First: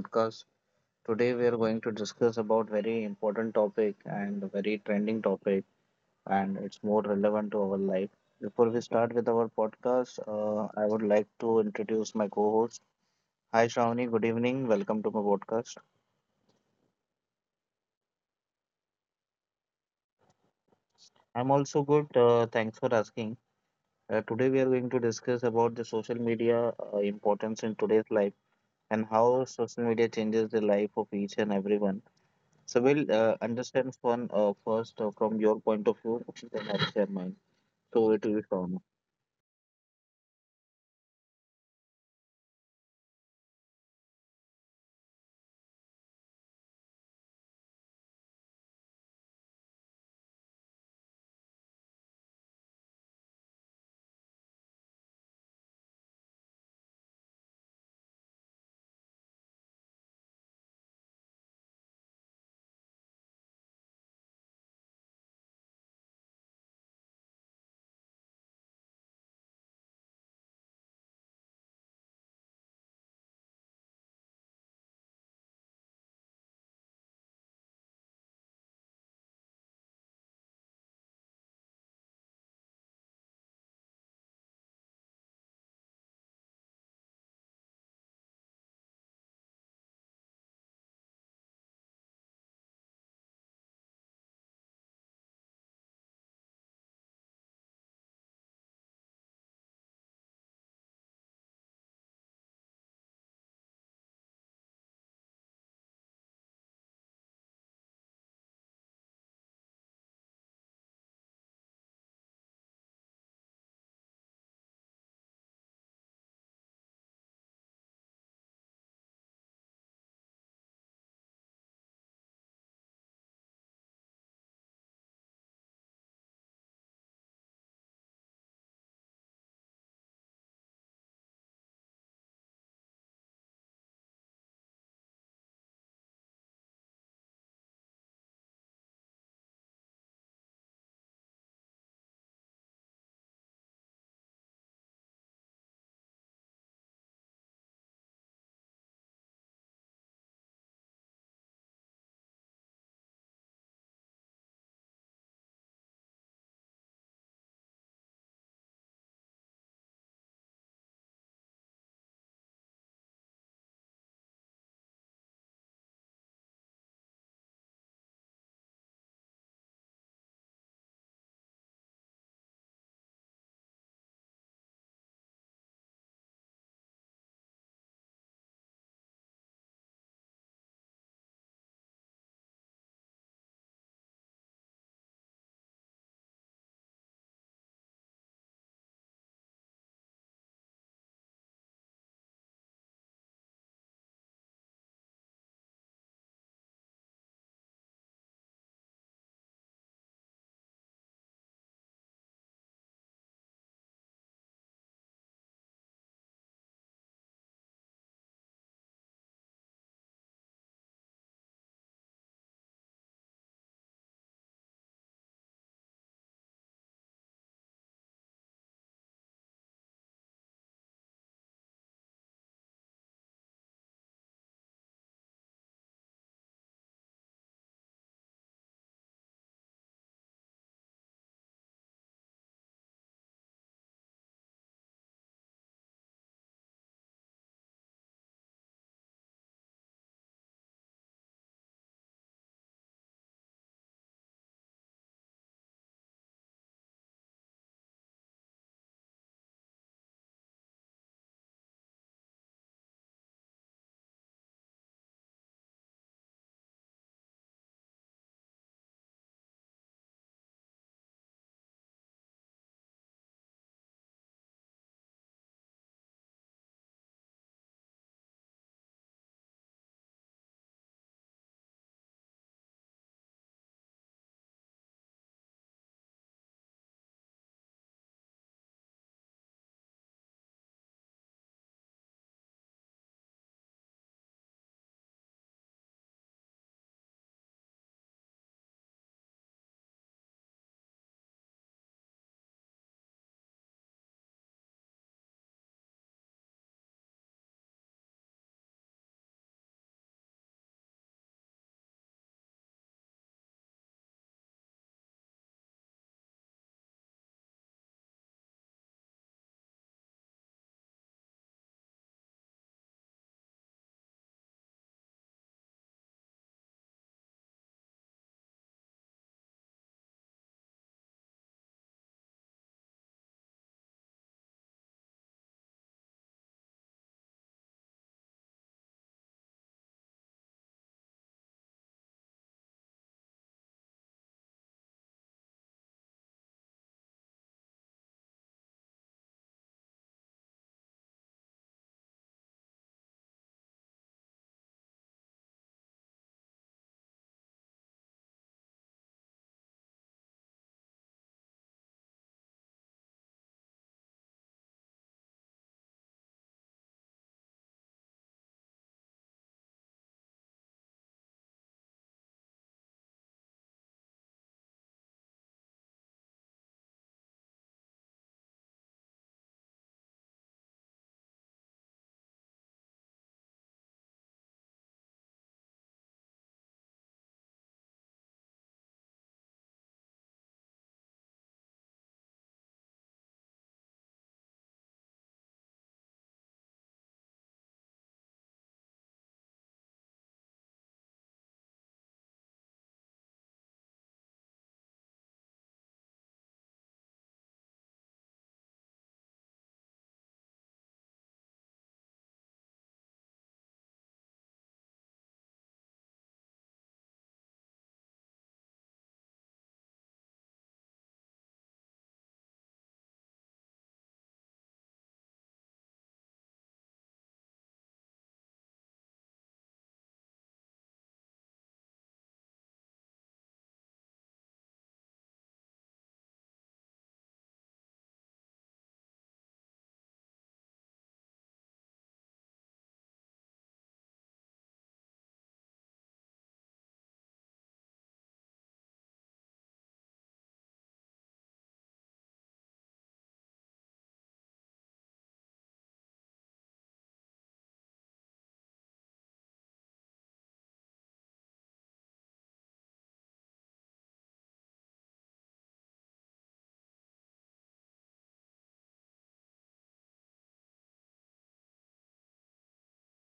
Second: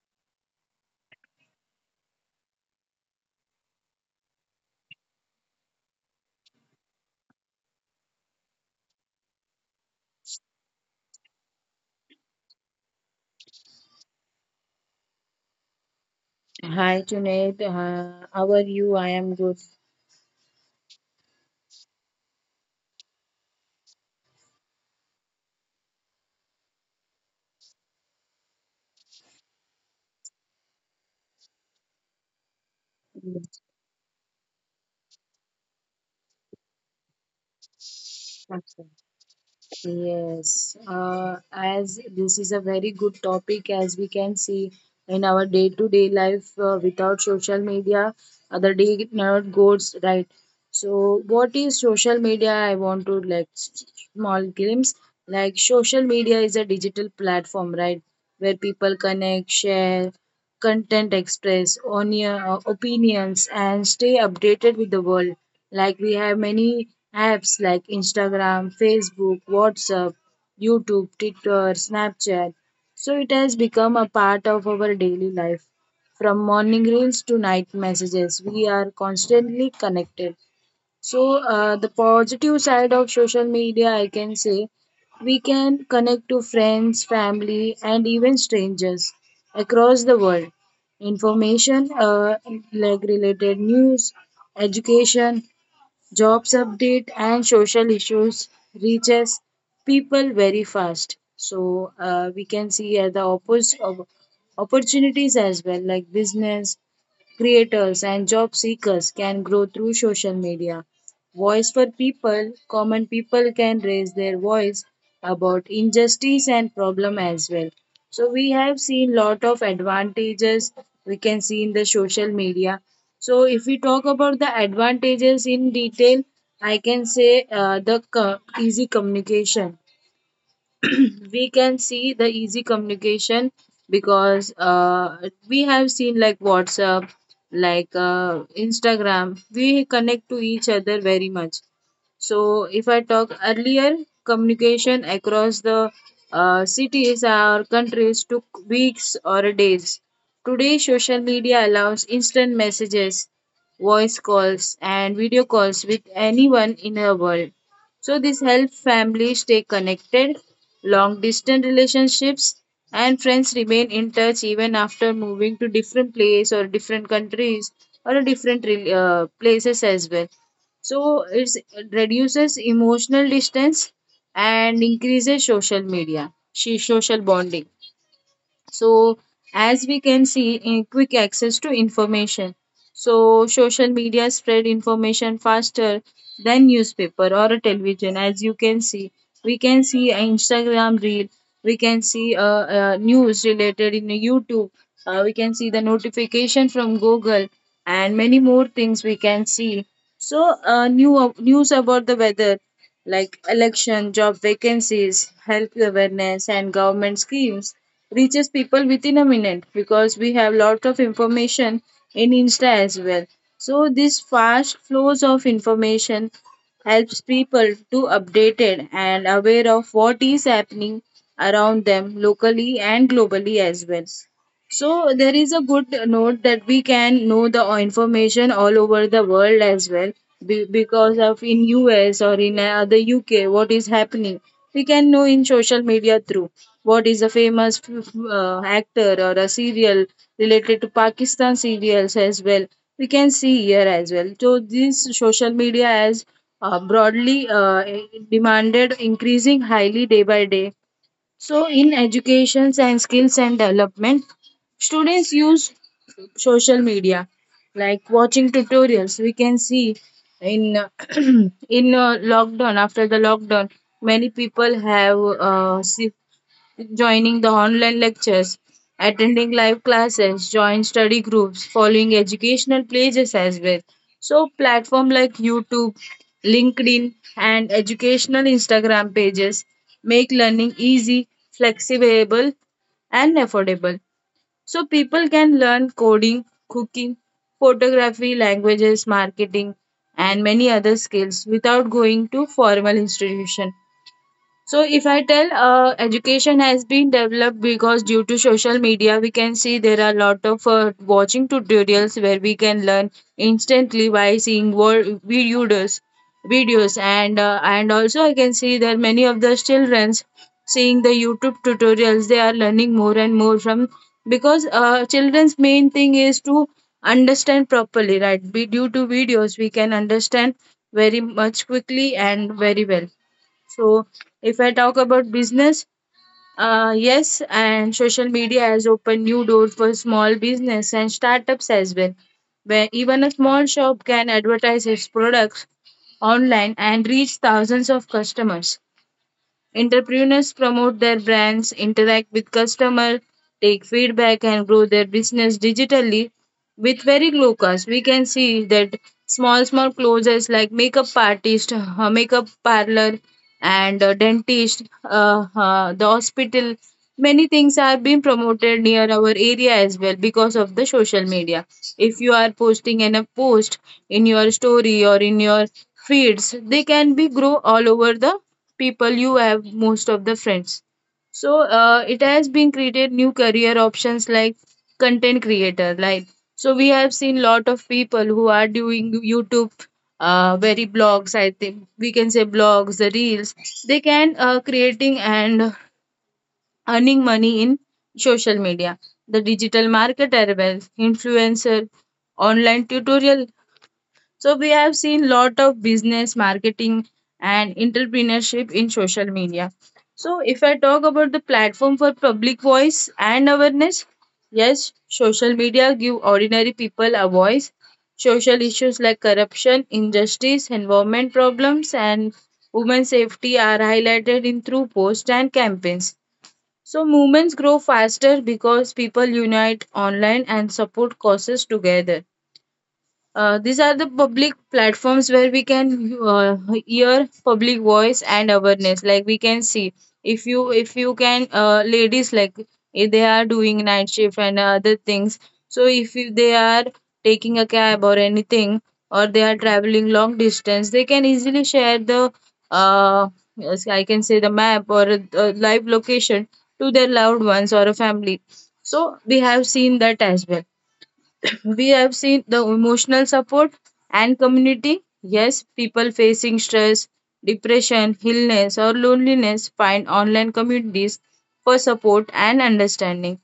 podcast. Today we are going to discuss about very important topic and a very trending topic, and it's more relevant to our life. Before we start with our podcast, I would like to introduce my co-host. Hi, Shravani. Good evening. Welcome to my podcast. Hi, Junaid. How are you? I am good. I'm also good. Thanks for asking. Today we are going to discuss about the social media importance in today's life and how social media changes the life of each and everyone. So we'll understand fun first from your point of view, then I'll share mine. So it will be fun. Yes. As this is a very good topic, as we can see in our day-to-day life, without social media, other day never goes right. So, what is social media? I want to like small glimpse. Like social media is a digital platform, right, where people connect, share, content express onion, opinions and stay updated with the world, like we have many apps like Instagram, Facebook, WhatsApp, YouTube, Twitter, Snapchat. So it has become a part of our daily life. From morning reels to night messages, we are constantly connected. So, the positive side of social media, I can say, we can connect to friends, family, and even strangers across the world. Information, like related news, education, jobs update, and social issues reaches people very fast. So, we can see opportunities as well, like business, creators and job seekers can grow through social media. Voice for people, common people can raise their voice about injustice and problem as well. So we have seen lot of advantages we can see in the social media. So if we talk about the advantages in detail, I can say easy communication. We can see the easy communication because we have seen like WhatsApp, like Instagram, we connect to each other very much. So if I talk earlier, communication across the cities or countries took weeks or days. Today, social media allows instant messages, voice calls, and video calls with anyone in the world. So this helps families stay connected, long distance relationships, and friends remain in touch even after moving to different place or different countries or places as well. So it reduces emotional distance and increases social media, she social bonding. So, as we can see in quick access to information, so social media spread information faster than newspaper or a television. As you can see, we can see an Instagram reel, we can see news related in YouTube, we can see the notification from Google, and many more things we can see. So new news about the weather, like election, job vacancies, health awareness, and government schemes reaches people within a minute because we have lot of information in Insta as well. So this fast flows of information helps people to updated and aware of what is happening around them locally and globally as well. So there is a good note that we can know the information all over the world as well, because of in US or in the UK what is happening. We can know in social media through what is a famous actor or a serial related to Pakistan serials as well. We can see here as well. So this social media has broadly demanded increasing highly day by day. So, in educations and skills and development, students use social media like watching tutorials. We can see in in lockdown after the lockdown, many people have see joining the online lectures, attending live classes, join study groups, following educational pages as well. So platform like YouTube, LinkedIn and educational Instagram pages make learning easy, flexible and affordable. So people can learn coding, cooking, photography, languages, marketing, and many other skills without going to formal institution. So if I tell, education has been developed because due to social media, we can see there are a lot of watching tutorials where we can learn instantly by seeing videos, videos, and also I can see that many of the childrens seeing the YouTube tutorials, they are learning more and more from, because children's main thing is to understand properly, right? Due to videos, we can understand very much quickly and very well. So, if I talk about business, yes, and social media has opened new doors for small business and startups as well, where even a small shop can advertise its products online and reach thousands of customers. Entrepreneurs promote their brands, interact with customers, take feedback, and grow their business digitally with very low cost. We can see that small, small closes like makeup artist, makeup parlor, and dentist, the hospital. Many things are being promoted near our area as well because of the social media. If you are posting an a post in your story or in your feeds, they can be grow all over the people you have most of the friends. So it has been created new career options like content creator, like, so we have seen lot of people who are doing YouTube, very blogs, I think we can say blogs, the reels they can creating and earning money in social media, the digital marketer well, influencer, online tutorial. So we have seen lot of business, marketing, and entrepreneurship in social media. So if I talk about the platform for public voice and awareness, yes, social media give ordinary people a voice. Social issues like corruption, injustice, environment problems, and women's safety are highlighted in through posts and campaigns. So movements grow faster because people unite online and support causes together. These are the public platforms where we can uh, hear public voice and awareness. Like we can see, if you can ladies like, if they are doing night shift and other things. So if you, they are taking a cab or anything or they are traveling long distance, they can easily share the uh, yes, I can say the map or a live location to their loved ones or a family. So we have seen that as well. We have seen the emotional support and community. Yes, people facing stress, depression, illness, or loneliness find online communities for support and understanding.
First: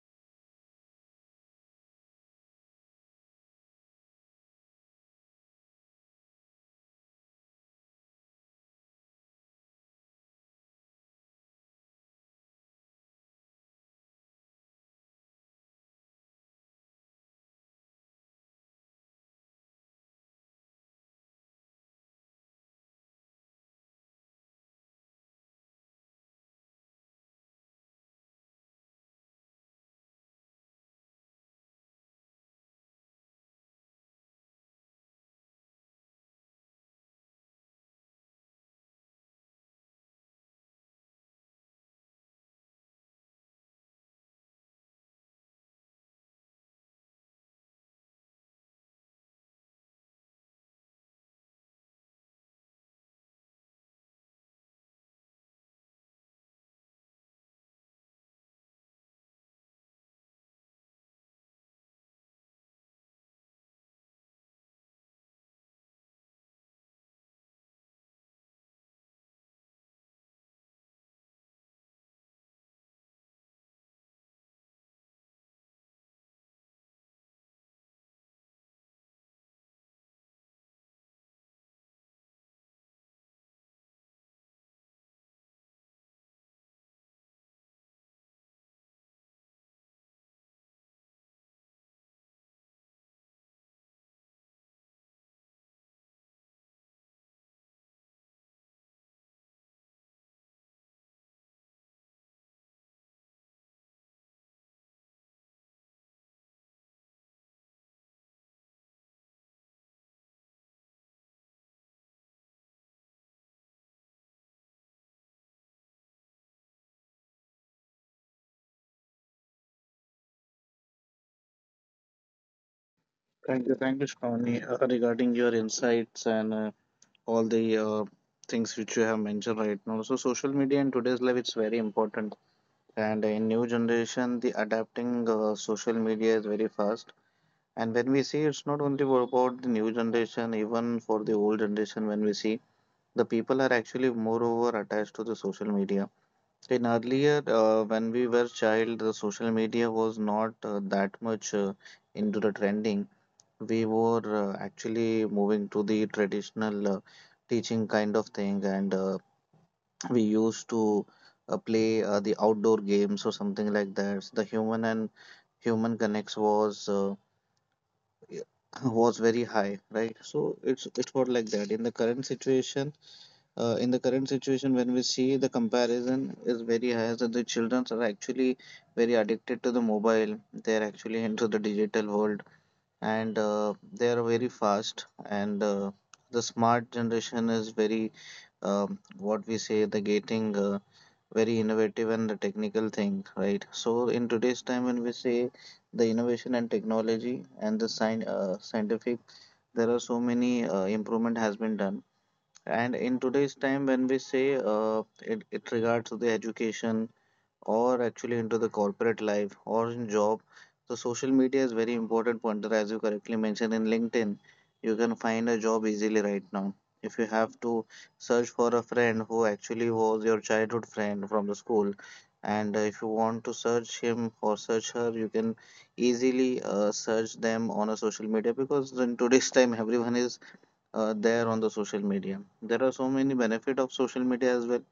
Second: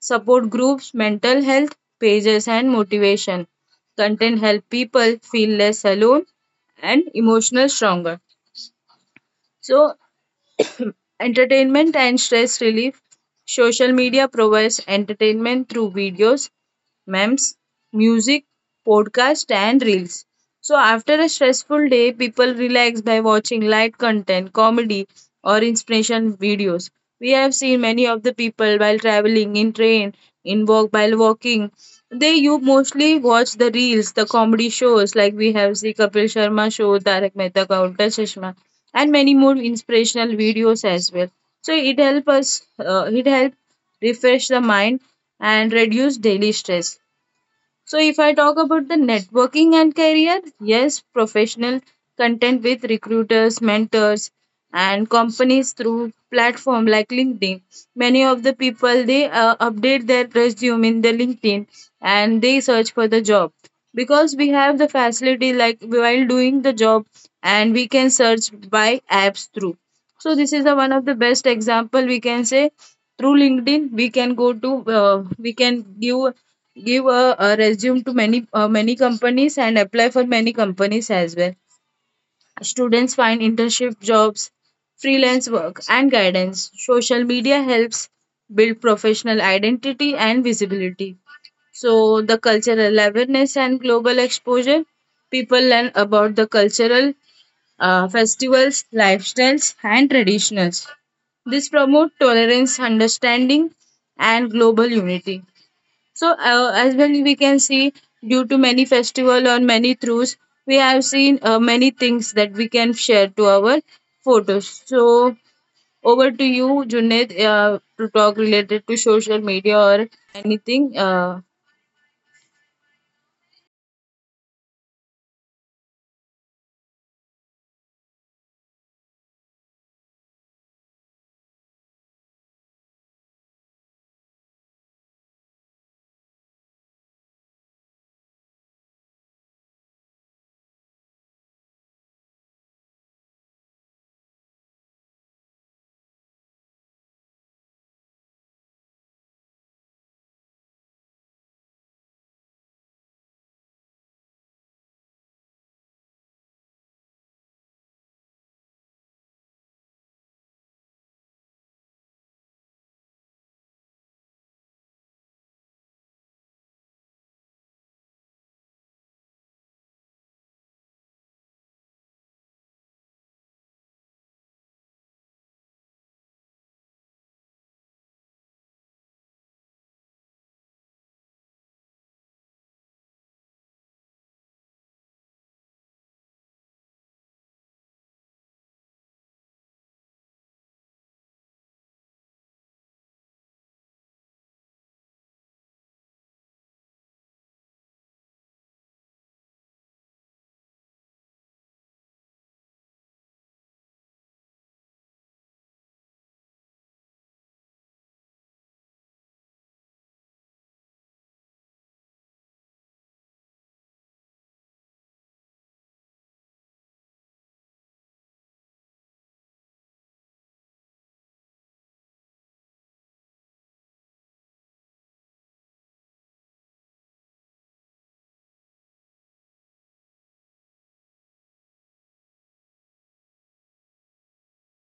Support groups, mental health pages, and motivation. Content help people feel less alone and emotional stronger. So entertainment and stress relief. Social media provides entertainment through videos, memes, music, podcasts, and reels. So after a stressful day, people relax by watching light content, comedy, or inspiration videos. We have seen many of the people while traveling in train, in walk while walking. They you mostly watch the reels, the comedy shows, like we have see Kapil Sharma show, Tarak Mehta ka Ulta Chashma, and many more inspirational videos as well. So it help us, it help refresh the mind and reduce daily stress. So, if I talk about the networking and career, yes, professional content with recruiters, mentors, and companies through platform like LinkedIn. Many of the people they update their resume in the LinkedIn and they search for the job, because we have the facility like while doing the job and we can search by apps through. So this is the one of the best example we can say. Through LinkedIn we can go to, uh, we can give give a resume to many many companies and apply for many companies as well. Students find internship jobs, freelance work and guidance. Social media helps build professional identity and visibility. So the cultural awareness and global exposure, people learn about the cultural festivals, lifestyles, and traditions. This promote tolerance, understanding, and global unity. So, as well, we can see due to many festival or many throughs, we have seen many things that we can share to our photos. So, over to you, Junaid, to talk related to social media or anything. Thank you, Shravani, regarding your insights and all the things which you have mentioned right now. So, social media in today's life it's very important, and in new generation, the adapting social media is very fast. And when we see, it's not only about the new generation, even for the old generation. When we see, the people are actually moreover attached to the social media. In earlier, when we were child, the social media was not that much into the trending. We were actually moving to the traditional teaching kind of thing, and we used to play the outdoor games or something like that. The human and human connects was was very high, right? So it was like that. In the current situation, in the current situation, when we see the comparison is very high, so the children are actually very addicted to the mobile. They are actually into the digital world, and they are very fast. And the smart generation is very, what we say, the getting very innovative and the technical thing, right? So in today's time, when we say the innovation and technology and the scientific, there are so many improvement has been done and in today's time, when we say it regards to the education or actually into the corporate life or in job, so social media is very important pointer as you correctly mentioned in LinkedIn. You can find a job easily right now. If you have to search for a friend who actually was your childhood friend from the school, and if you want to search him or search her, you can easily search them on a social media because in today's time everyone is there on the social media. There are so many benefit of social media as well.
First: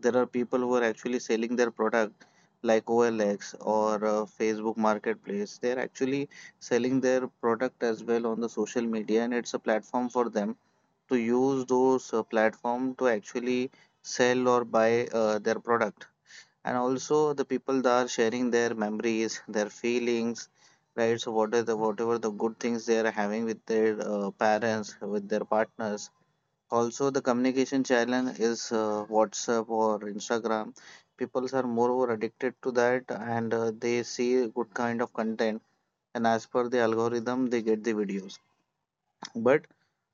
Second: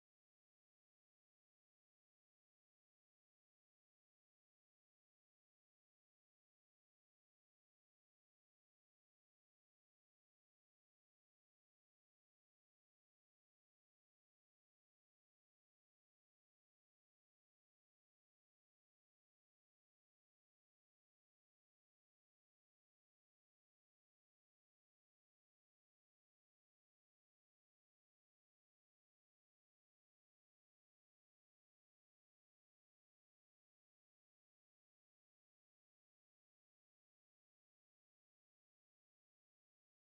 There are people who are actually selling their product like OLX or Facebook Marketplace. They're actually selling their product as well on the social media, and it's a platform for them to use those platform to actually sell or buy their product. And also the people that are sharing their memories, their feelings, right? So what are the whatever the good things they are having with their parents, with their partners, also, the communication channel is WhatsApp or Instagram. People are moreover addicted to that and they see good kind of content. And as per the algorithm, they get the videos. But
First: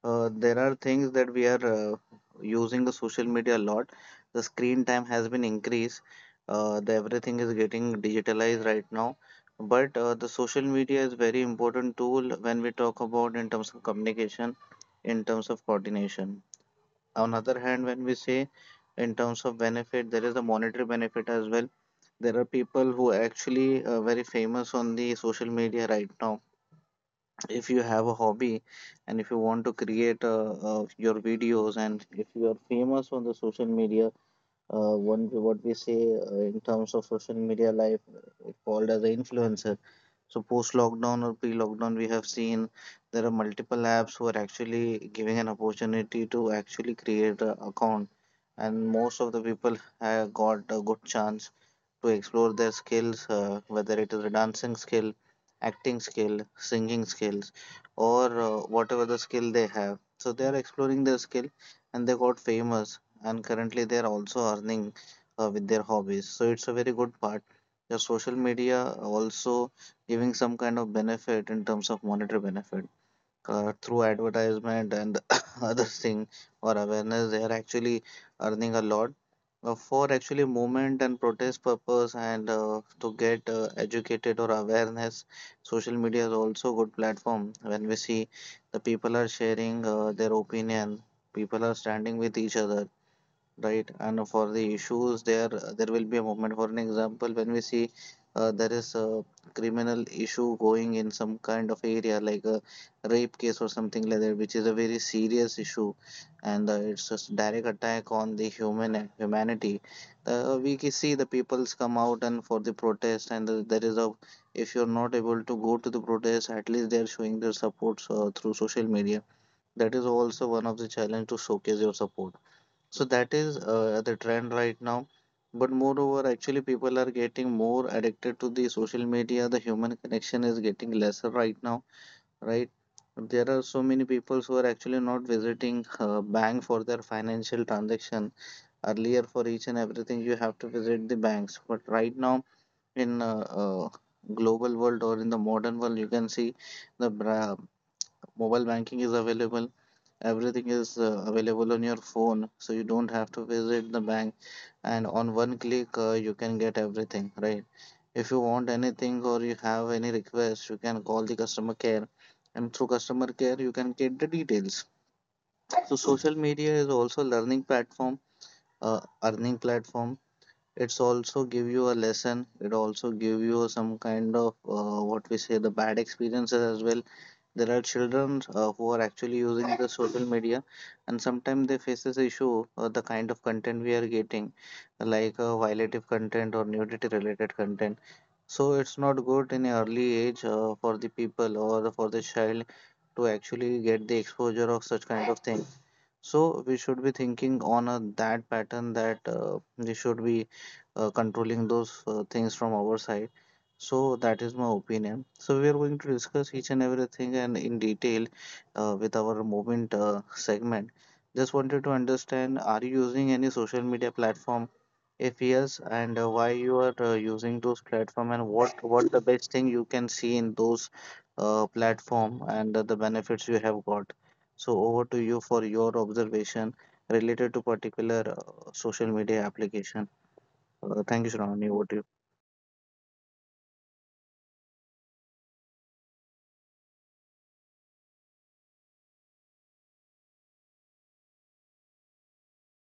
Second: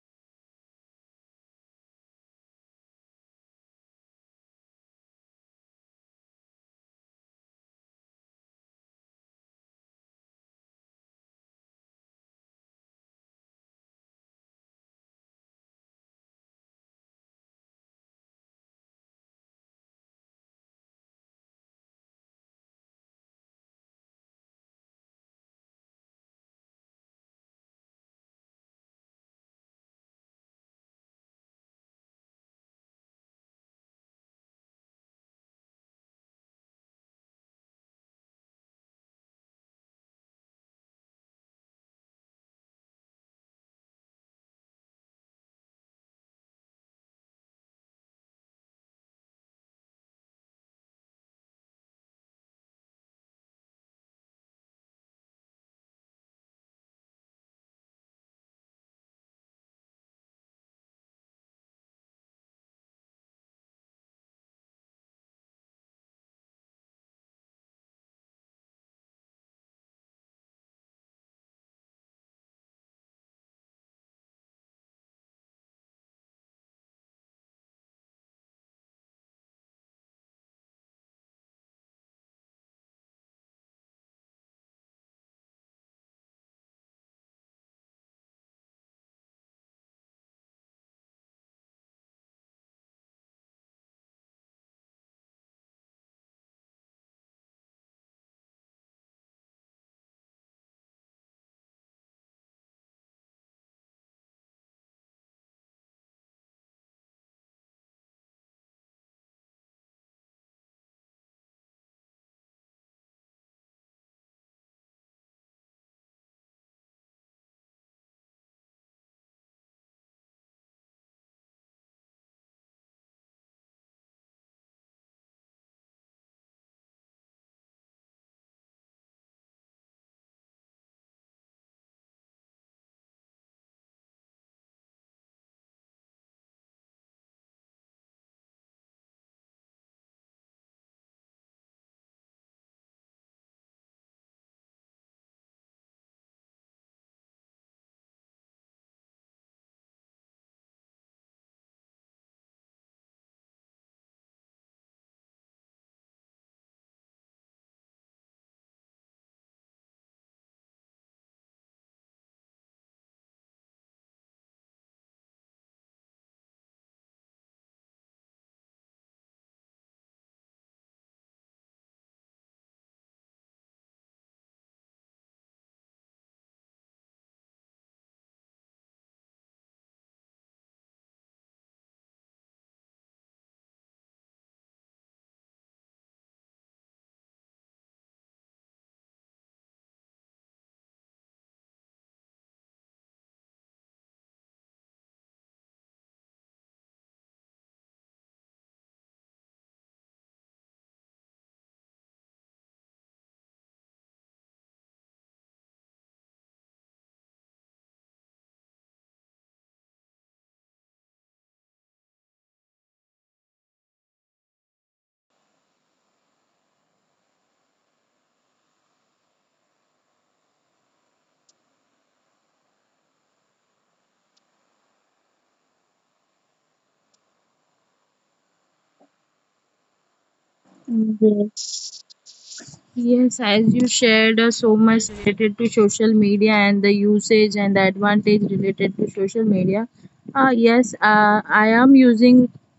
there are things that we are using the social media a lot. The screen time has been increased. The everything is getting digitalized right now. But the social media is very important tool when we talk about in terms of communication, in terms of coordination on other hand when we say in terms of benefit there is a monetary benefit as well. There are people who are actually very famous on the social media right now. If you have a hobby and if you want to create your videos and if you are famous on the social media, one what we say in terms of social media life called as an influencer. So post lockdown or pre lockdown we have seen there are multiple apps who are actually giving an opportunity to actually create an account, and most of the people have got a good chance to explore their skills, whether it is a dancing skill, acting skill, singing skills, or whatever the skill they have. So they are exploring their skill and they got famous, and currently they are also earning with their hobbies. So it's a very good part. The social media also giving some kind of benefit in terms of monetary benefit through advertisement and other thing or awareness they are actually earning a lot for actually movement and protest purpose and to get educated or awareness. Social media is also good platform when we see the people are sharing their opinion, people are standing with each other, right? And for the issues there will be a movement. For an example when we see there is a criminal issue going in some kind of area like a rape case or something like that which is a very serious issue, and it's a direct attack on the human humanity. We can see the peoples come out and for the protest and there is a, if you're not able to go to the protest at least they're showing their supports through social media. That is also one of the challenge to showcase your support. So that is the trend right now. But moreover, actually, people are getting more addicted to the social media. The human connection is getting lesser right now, right? There are so many people who are actually not visiting bank for their financial transaction. Earlier, for each and everything, you have to visit the banks. But right now, in global world or in the modern world, you can see the bra- mobile banking is available, everything is available on your phone so you don't have to visit the bank, and on one click you can get everything, right? If you want anything or you have any request you can call the customer care, and through customer care you can get the details. So social media is also learning platform, earning platform. It's also give you a lesson, it also give you some kind of what we say the bad experiences as well. There are children who are actually using the social media, and sometimes they face this issue the kind of content we are getting, like violative content or nudity related content. So it's not good in an early age for the people or for the child to actually get the exposure of such kind of thing. So we should be thinking on a, that pattern that we should be controlling those things from our side. So that is my opinion. So we are going to discuss each and everything and in detail with our movement segment. Just wanted to understand, are you using any social media platform? If yes, and why you are using those platform and what the best thing you can see in those platform and the benefits you have got. So over to you for your observation related to particular social media application. Thank you, Shravani. Over to you. Yes, as you shared so much related to social media and the usage and the advantage related to social media. Yes, I am using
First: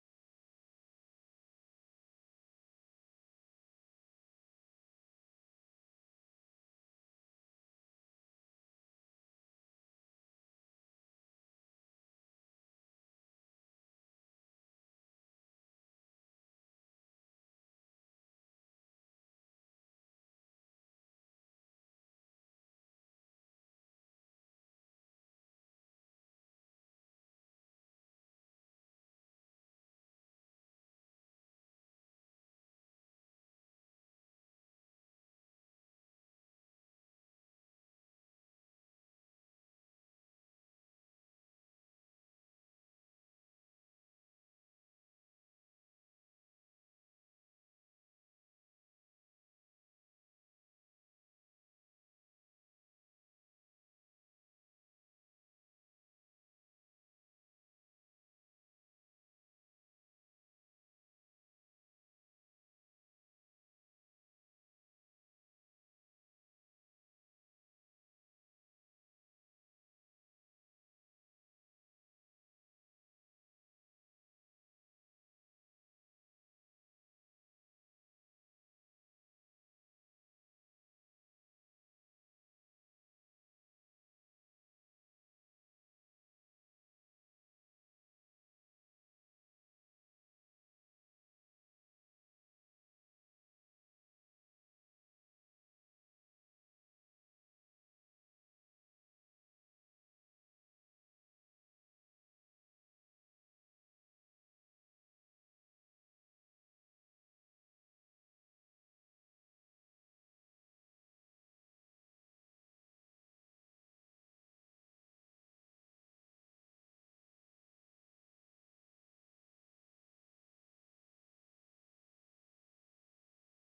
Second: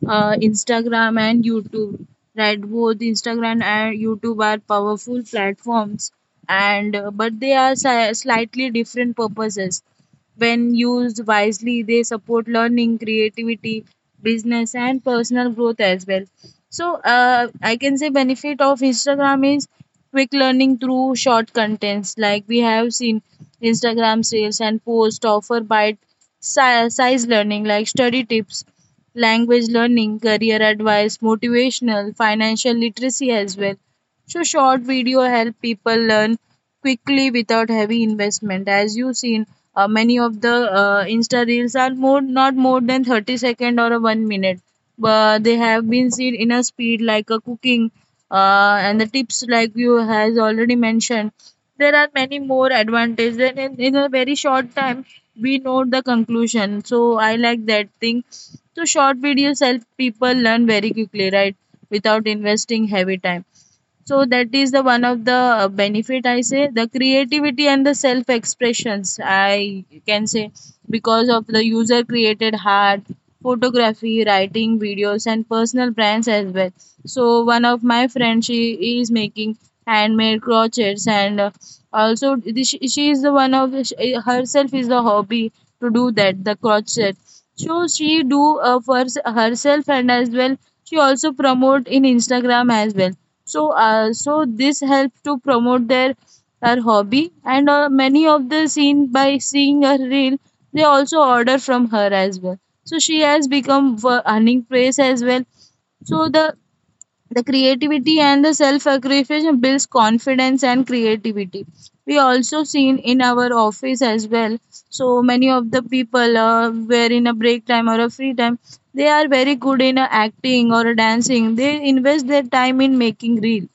Instagram and YouTube. Right, both Instagram and YouTube are powerful platforms, and but they are slightly different purposes. When used wisely, they support learning, creativity, business, and personal growth as well. So, I can say benefit of Instagram is quick learning through short contents. Like we have seen, Instagram sales and post offer bite size learning, like study tips, language learning, career advice, motivational, financial literacy as well. So short video help people learn quickly without heavy investment. As you seen, many of the Insta reels are more not more than 30 second or a 1 minute. But they have been seen in a speed like a cooking, and the tips like you has already mentioned. There are many more advantages, and in a very short time we know the conclusion. So I like that thing. So short videos help people learn very quickly, right? Without investing heavy time, so that is the one of the benefit. I say the creativity and the self expressions, I can say, because of the user created art, photography, writing, videos and personal brands as well. So one of my friends, she is making handmade crotchets and also she is the one of she, herself is the hobby to do that, the crochet. So she do for herself and as well she also promote in Instagram as well. So so this helps to promote their, her hobby and many of the seen by seeing her reel, they also order from her as well. So she has become for earning praise as well. So the creativity and the self aggression builds confidence and creativity. We also seen in our office as well. So many of the people were in a break time or a free time, they are very good in acting or dancing, they invest their time in making reel.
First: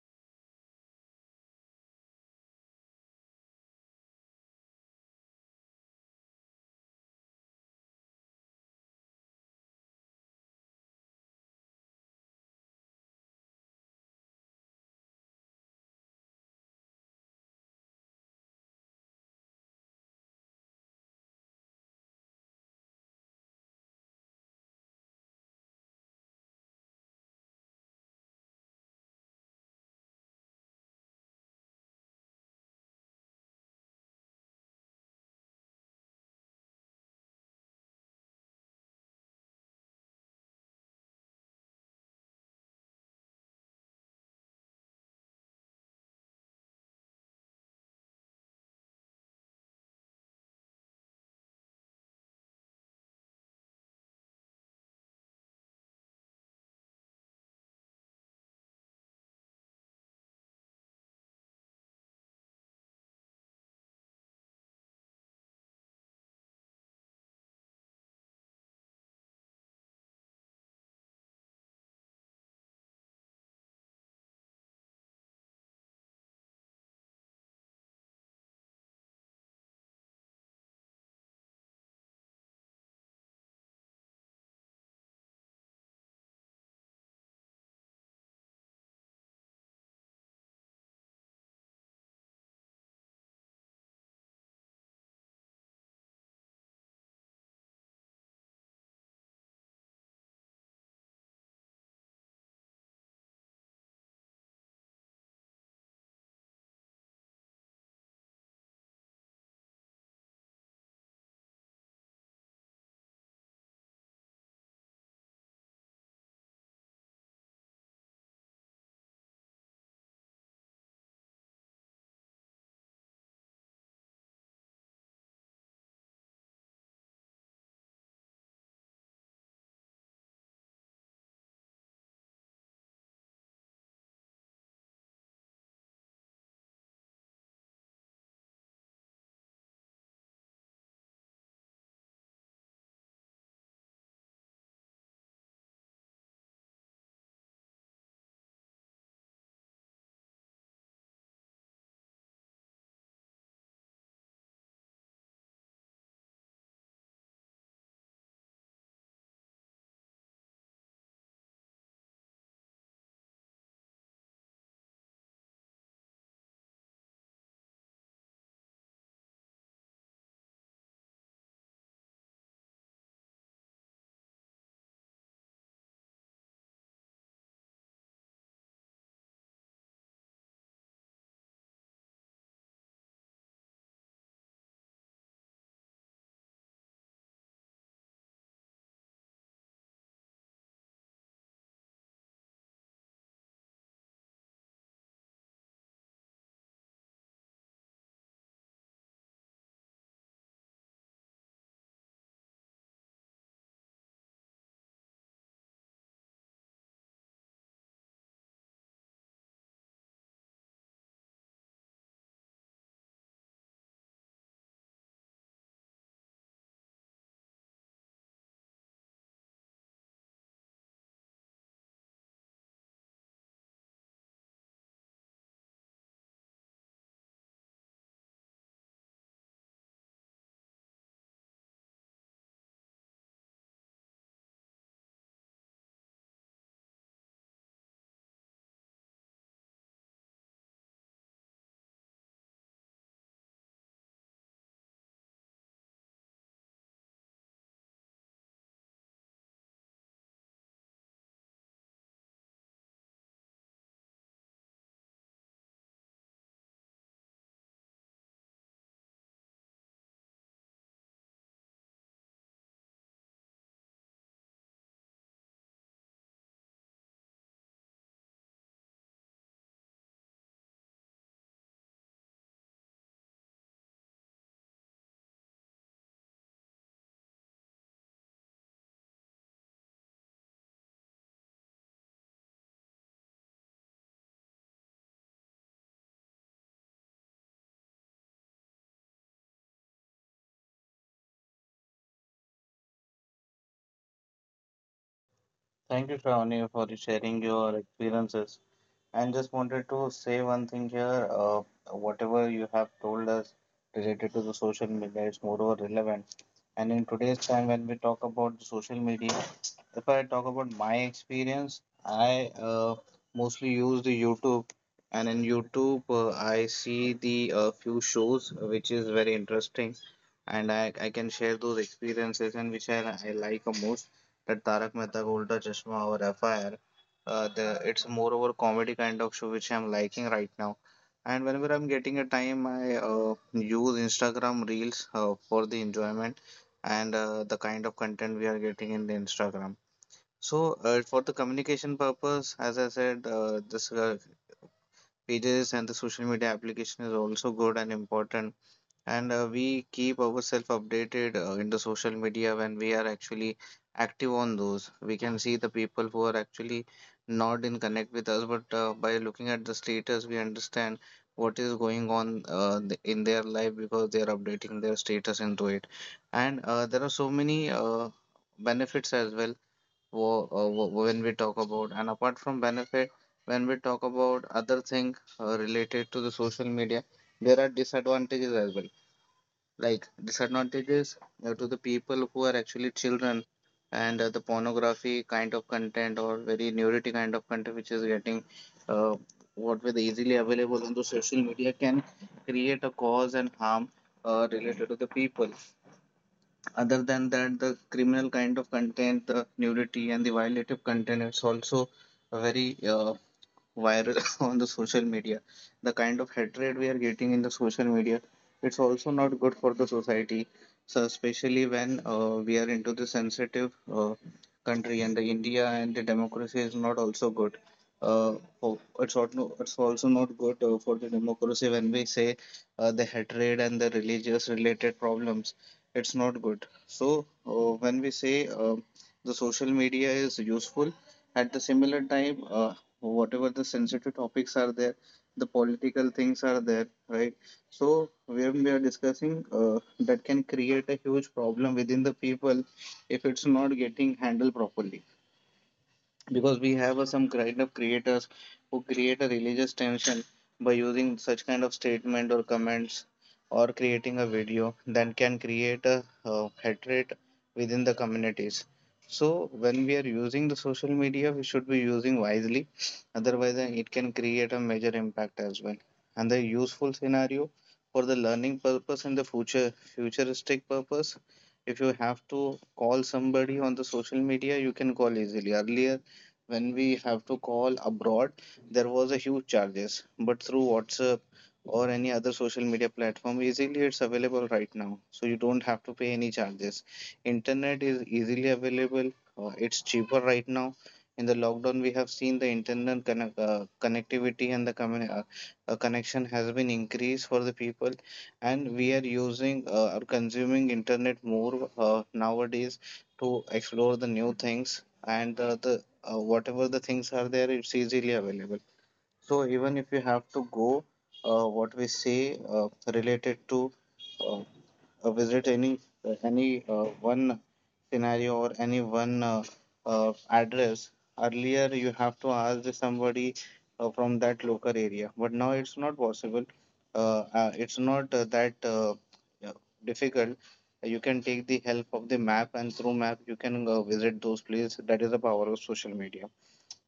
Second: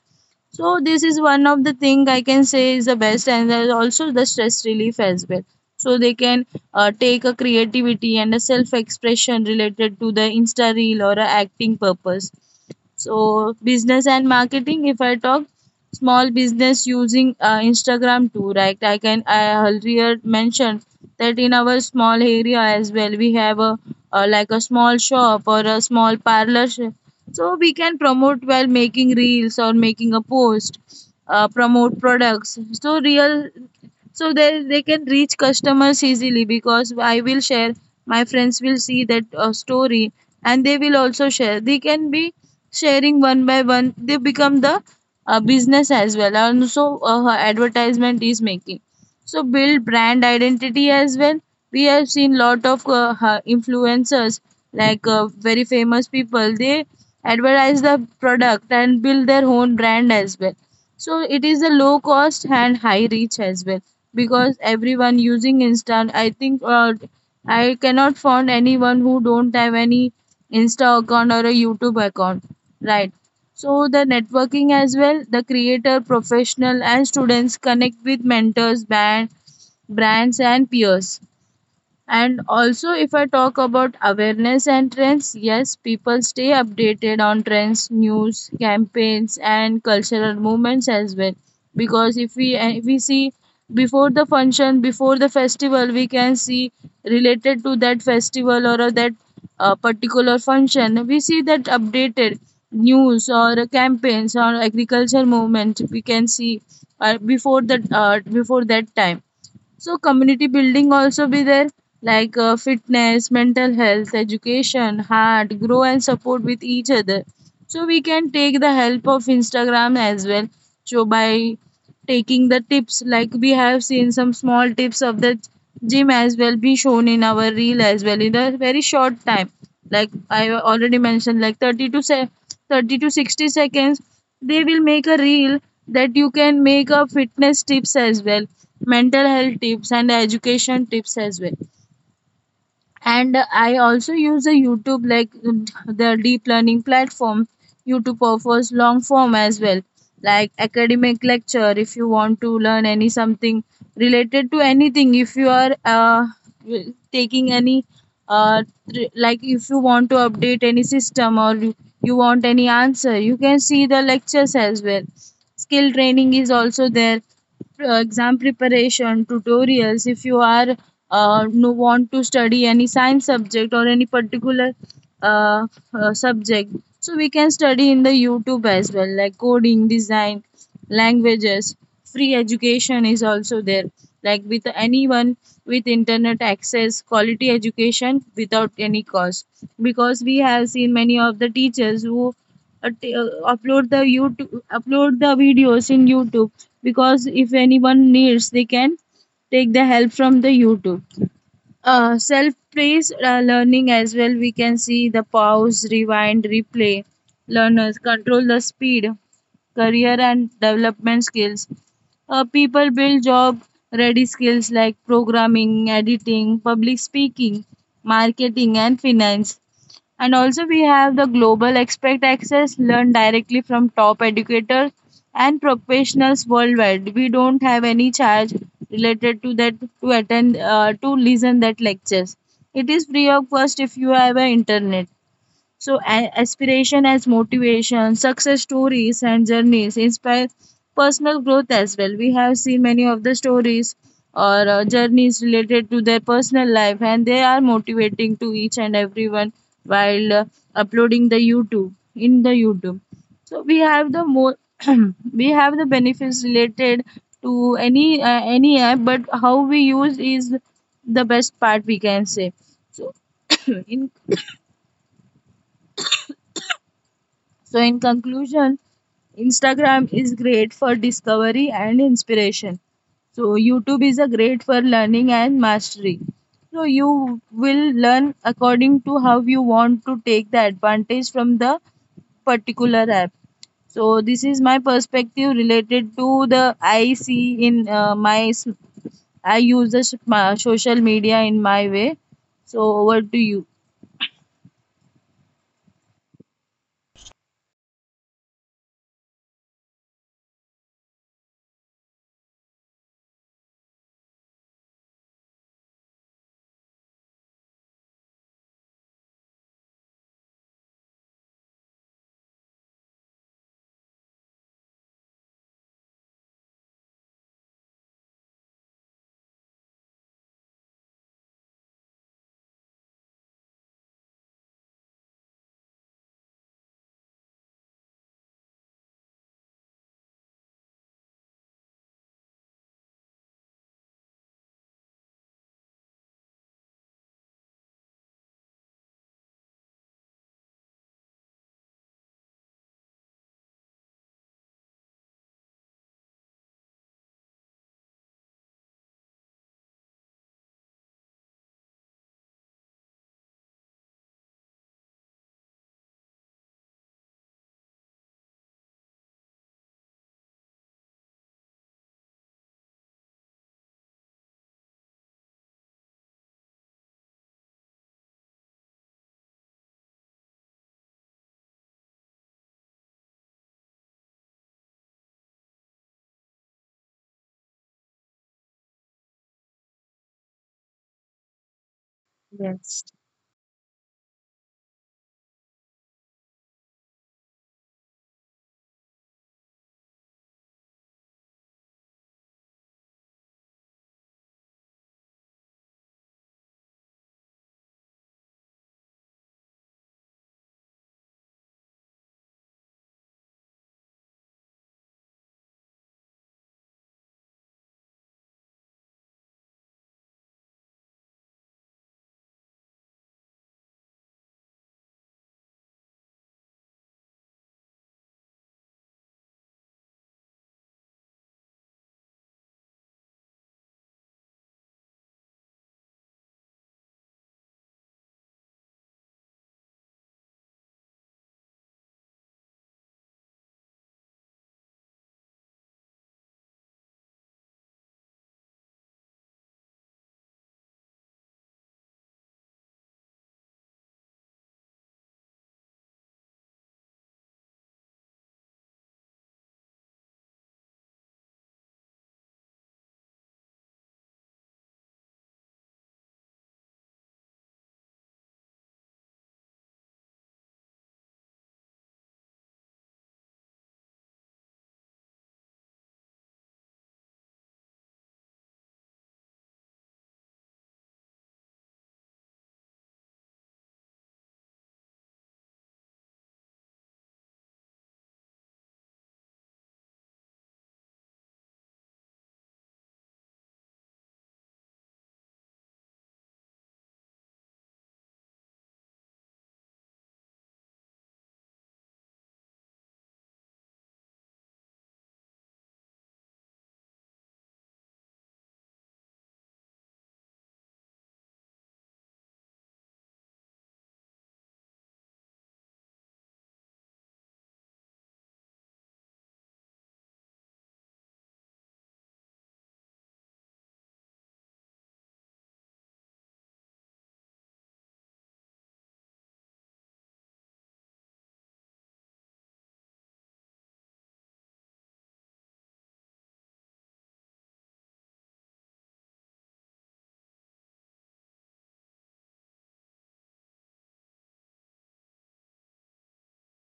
So this is one of the thing I can say is the best, and there's also the stress relief as well. So they can take a creativity and a self-expression related to the Insta reel or a acting purpose. So business and marketing, if I talk, small business using Instagram too, right? I earlier mentioned that in our small area as well, we have a like a small shop or a small parlor shop. So we can promote while making reels or making a post, promote products. So real, so they can reach customers easily because I will share, my friends will see that story and they will also share. They can be sharing one by one, they become the business as well, and also her advertisement is making. So build brand identity as well. We have seen lot of influencers like very famous people, they advertise the product and build their own brand as well. So it is a low cost and high reach as well, because everyone using Insta. I think I cannot find anyone who don't have any Insta account or a YouTube account, right? So the networking as well, the creator professional and students connect with mentors, band, brands and peers. And also, if I talk about awareness and trends, yes, people stay updated on trends, news, campaigns, and cultural movements as well. Because if we, and if we see before the function, before the festival, we can see related to that festival or that particular function, we see that updated news or campaigns or agriculture movement. We can see before that time. So community building also be there, like fitness, mental health, education, heart, grow and support with each other. So we can take the help of Instagram as well. So by taking the tips, like we have seen some small tips of the gym as well be shown in our reel as well in a very short time. Like I already mentioned, like 30 to 60 seconds they will make a reel. That you can make a fitness tips as well, mental health tips and education tips as well. And I also use the YouTube like the deep learning platform. YouTube offers long form as well, like academic lecture. If you want to learn any something related to anything, if you are taking any uh, like if you want to update any system or you want any answer, you can see the lectures as well. Skill training is also there, exam preparation tutorials. If you are no want to study any science subject or any particular uh, subject, so we can study in the YouTube as well, like coding, design, languages. Free education is also there, like with anyone with internet access, quality education without any cost. Because we have seen many of the teachers who uh, t- uh, upload the youtube upload the videos in YouTube. Because if anyone needs, they can take the help from the YouTube. Self praise learning as well, we can see the pause, rewind, replay. Learners control the speed. Career and development skills, people build job ready skills like programming, editing, public speaking, marketing and finance. And also we have the global expert access, learn directly from top educators and professionals worldwide. We don't have any charge related to that, to attend, to listen that lectures. It is free of cost if you have an internet. So aspiration as motivation, success stories and journeys inspire personal growth as well. We have seen many of the stories or journeys related to their personal life, and they are motivating to each and everyone while uploading the YouTube in the YouTube. So we have the more we have the benefits related to any app, but how we use is the best part, we can say. So in so, in conclusion, Instagram is great for discovery and inspiration. So YouTube is a great for learning and mastery. So you will learn according to how you want to take the advantage from the particular app. So this is my perspective related to the I see in my I use the my social media in my way. So over to you. Thank you, Shravani, for sharing your experiences. And just wanted to say one thing here. Whatever you have told us related to the social media is more relevant. And in today's time, when we talk about the social media, if I talk about my experience, I mostly use the YouTube, and in YouTube, I see the few shows which is very interesting, and I can share those experiences and which I like the most. That Tarak Mehta Ka Ulta Chashma or FIR, the it's moreover comedy kind of show which I'm liking right now. And whenever I'm getting a time, I use Instagram Reels for the enjoyment and the kind of content we are getting in the Instagram. So for the communication purpose, as I said, this pages and the social media application is also good and important, and we keep ourselves updated in the social media. When we are actually active on those, we can see the people who are actually not in connect with us, but by looking at the status we understand what is going on in their life, because they are updating their status into it. And there are so many benefits as well when we talk about, and apart from benefit, when we talk about other thing related to the social media, there are disadvantages as well. Like disadvantages to the people who are actually Yes, children, and the pornography kind of content or very nudity kind of content which is getting uh, what were easily available on the social media can create a cause and harm related to the people. Other than that, the criminal kind of content, the nudity and the violative content, it's also a very viral on the social media. The kind of hatred we are getting in the social media, it's also not good for the society. So especially when we are into the sensitive country and the India, and the democracy is not also good. Uh, it's also not good for the democracy when we say the hatred and the religious related problems. It's not good. So when we say the social media is useful, at the similar time so whatever the sensitive topics are there, the political things are there, right? So when we are discussing, that can create a huge problem within the people if it's not getting handled properly, because we have some kind of creators who create a religious tension by using such kind of statement or comments, or creating a video that can create a hatred within the communities. So when we are using the social media, we should be using wisely, otherwise it can create a major impact as well. And the useful scenario for the learning purpose and the future futuristic purpose, if you have to call somebody on the social media, you can call easily. Earlier, when we have to call abroad, there was a huge charges, but through WhatsApp or any other social media platform, easily it's available right now, so you don't have to pay any charges. Internet is easily available, it's cheaper right now. In the lockdown, we have seen the internet connectivity and the connection has been increased for the people, and we are using or consuming internet more nowadays to explore the new things. And the whatever the things are there, it's easily available. So even if you have to go, what we say related to uh, visit any one scenario or any one address, earlier you have to ask somebody from that local area, but now it's not possible. It's not that uh, difficult. You can take the help of the map, and through map you can visit those places. That is the power of social media.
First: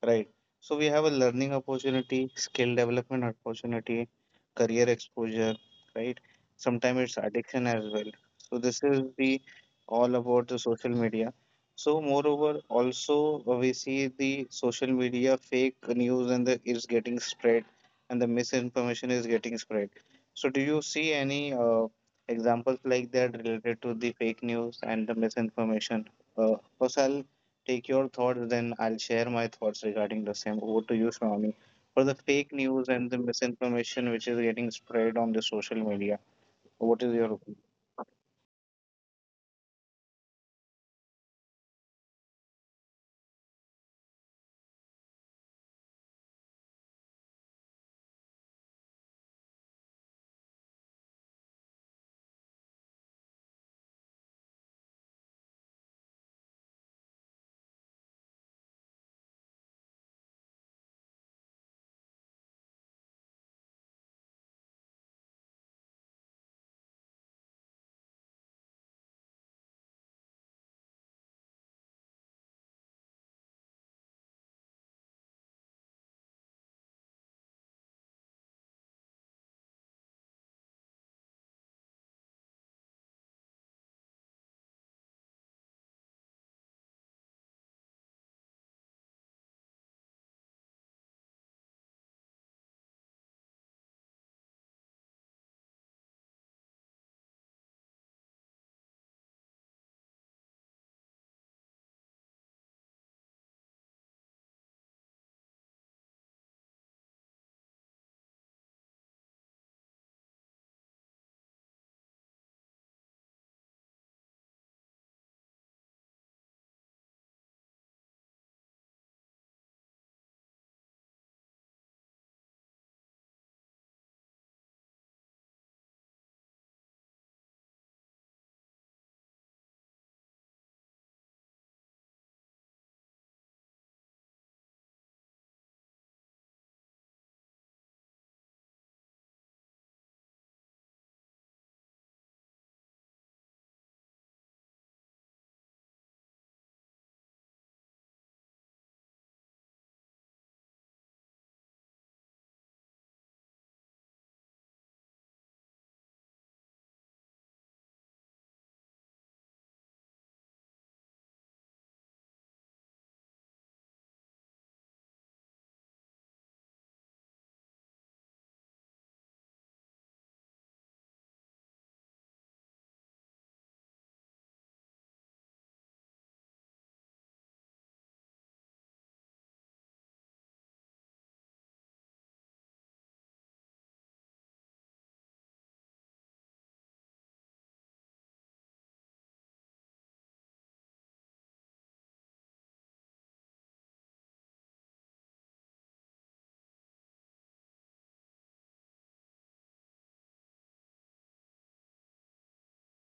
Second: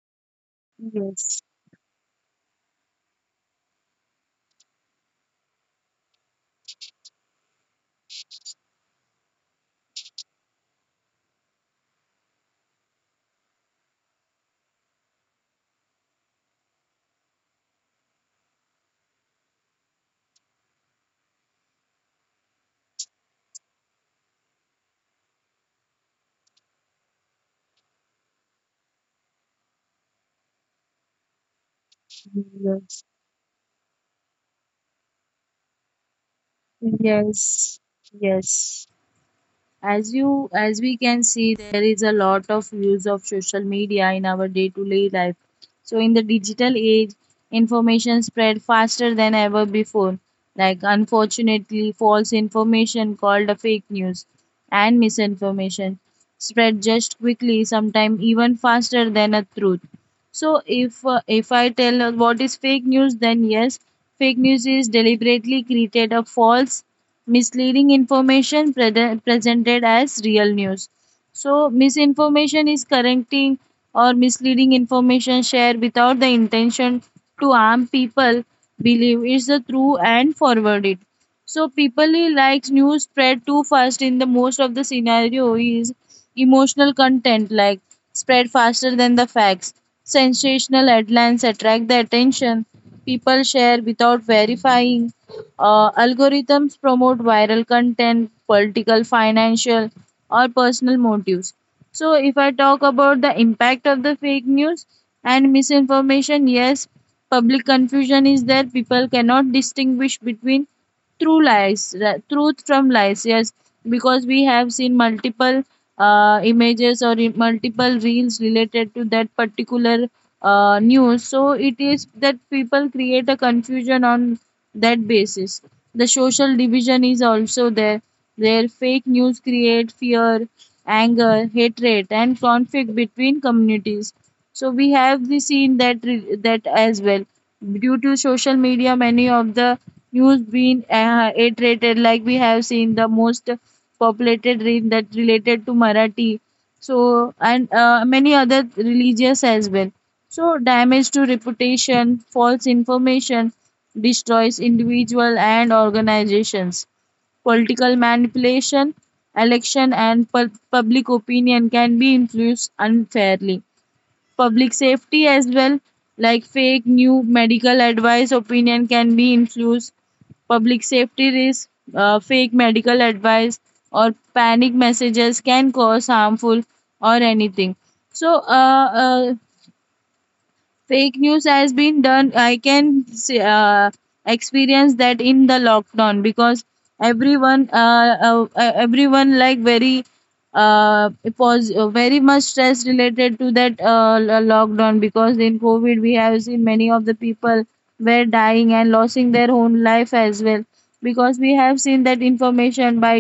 Right. So we have a yes, learning opportunity, skill development opportunity, career exposure, right? Sometimes it's addiction as well. So this is the all about the social media. So moreover, also we see the social media fake news and the is getting spread, and the misinformation is getting spread. So do you see any examples like that related to the fake news and the misinformation? Uh, Osal, take your thoughts, then I'll share my thoughts regarding the same. Over to you, Swami, for the fake news yes, and the misinformation which is getting spread on the social media. What is your opinion? yes, yes. As you, as we can see, there is a lot of use of social media in our day to day life. So in the digital age, information spread faster than ever before. Like, unfortunately, false information called a fake news and misinformation spread just quickly, sometimes even faster than a truth. So if I tell what is fake news, then yes, fake news is deliberately created a false misleading information presented as real news. So misinformation is correcting or misleading information shared without the intention to harm people, believe is the true and forward it. So people who likes news spread too fast, in the most of the scenario is emotional content, like spread faster than the facts. Sensational headlines attract the attention. People share without verifying. Algorithms promote viral content, political, financial, or personal motives. So if I talk about the impact of the fake news and misinformation, yes, public confusion is there. People cannot distinguish between true lies, the truth from lies. Yes, because we have seen multiple images or multiple reels related to that particular news. So it is that people create a confusion on that basis. The social division is also there. Their fake news create fear, anger, hatred, and conflict between communities. So we have the seen that that as well. Due to social media, many of the news being iterated. Like we have seen the most populated read that related to Marathi. So, and many other religious as well. So damage to reputation, false information destroys individual and organizations. Political manipulation, election and public opinion can be influenced unfairly. Public safety as well, like fake new medical advice, opinion can be influenced, public safety risk, fake medical advice or panic messages can cause harmful or anything. So fake news has been done. I can uh, experience that in the lockdown, because everyone everyone, like very it was very much stress related to that lockdown, because in COVID we have seen many of the people were dying and losing their own life as well. Because we have seen that information, by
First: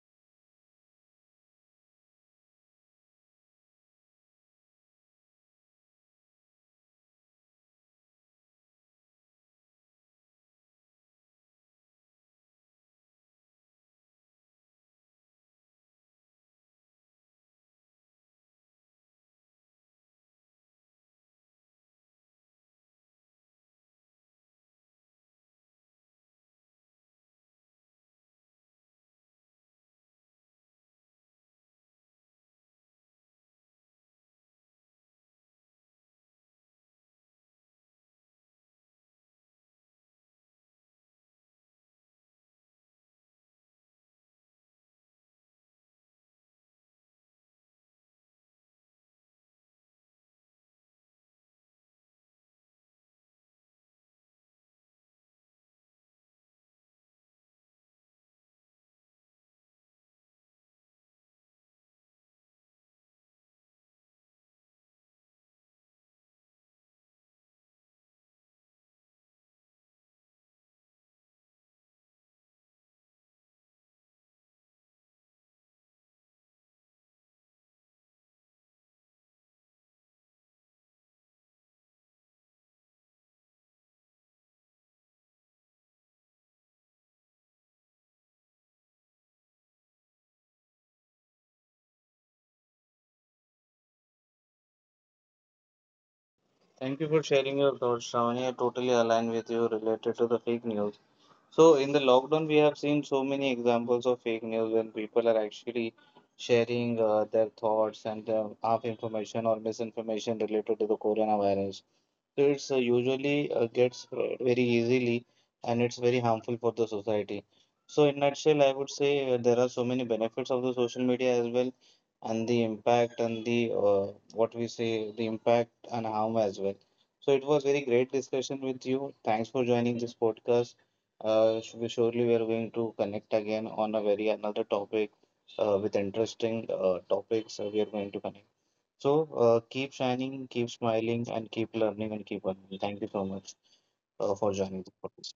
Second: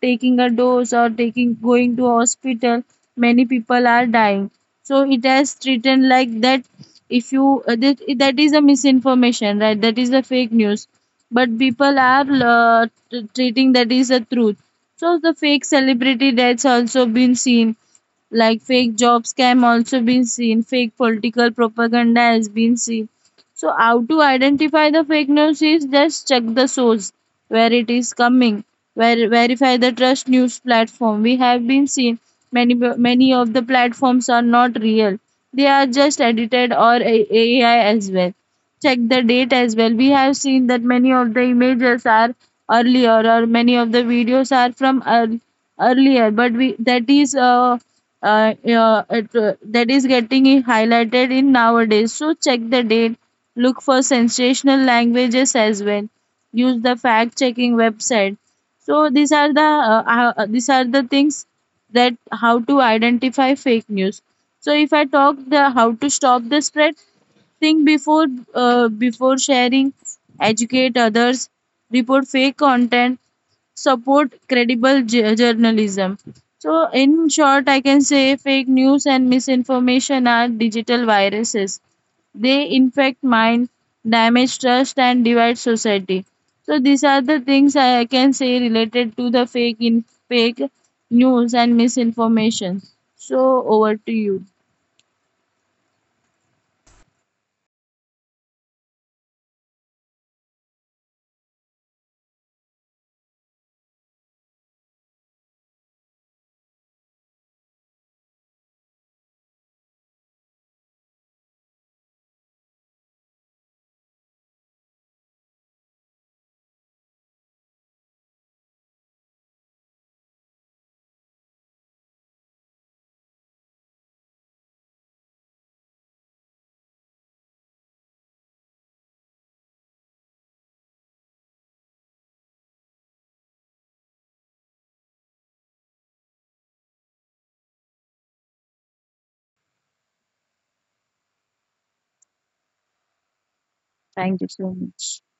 taking a dose or taking going to hospital, many people are dying. So it has treated like that. If you that is a misinformation, right? That is a fake news, but people are treating that is a truth. So the fake celebrity that's also been seen, like fake job scam also been seen, fake political propaganda has been seen. So how to identify the fake news is just check the source where it is coming, where verify the trust news platform. We have been seen many, many of the platforms are not real, they are just edited or AI as well. Check the date as well. We have seen that many of the images are earlier or many of the videos are from earlier, but we that is uh, that is getting highlighted in nowadays. So check the date, look for sensational languages as well, use the fact checking website. So these are the things that how to identify fake news. So if I talk the how to stop the spread, think before before sharing, educate others, report fake content, support credible journalism. So in short, I can say fake news and misinformation are digital viruses. They infect mind, damage trust, and divide society. So these are the things I can say related to the fake news and misinformation. So over to you. Thank you for sharing your thoughts, Shravani. I totally align with you related to the fake news. So in the lockdown, we have seen so many examples of fake news when people are actually sharing their thoughts and half information or misinformation related to the coronavirus. It's usually gets spread very easily, and it's very harmful for the society. So in nutshell, I would say there are so many benefits of the social media as well, and the impact and the what we say, the impact and harm as well. So it was very great discussion with you. Thanks for joining this podcast. We surely we are going to connect again on a very another topic with interesting topics. We are going to connect. So keep shining, keep smiling, and keep learning and keep learning. Thank you so much Thank you for so joining the much. podcast.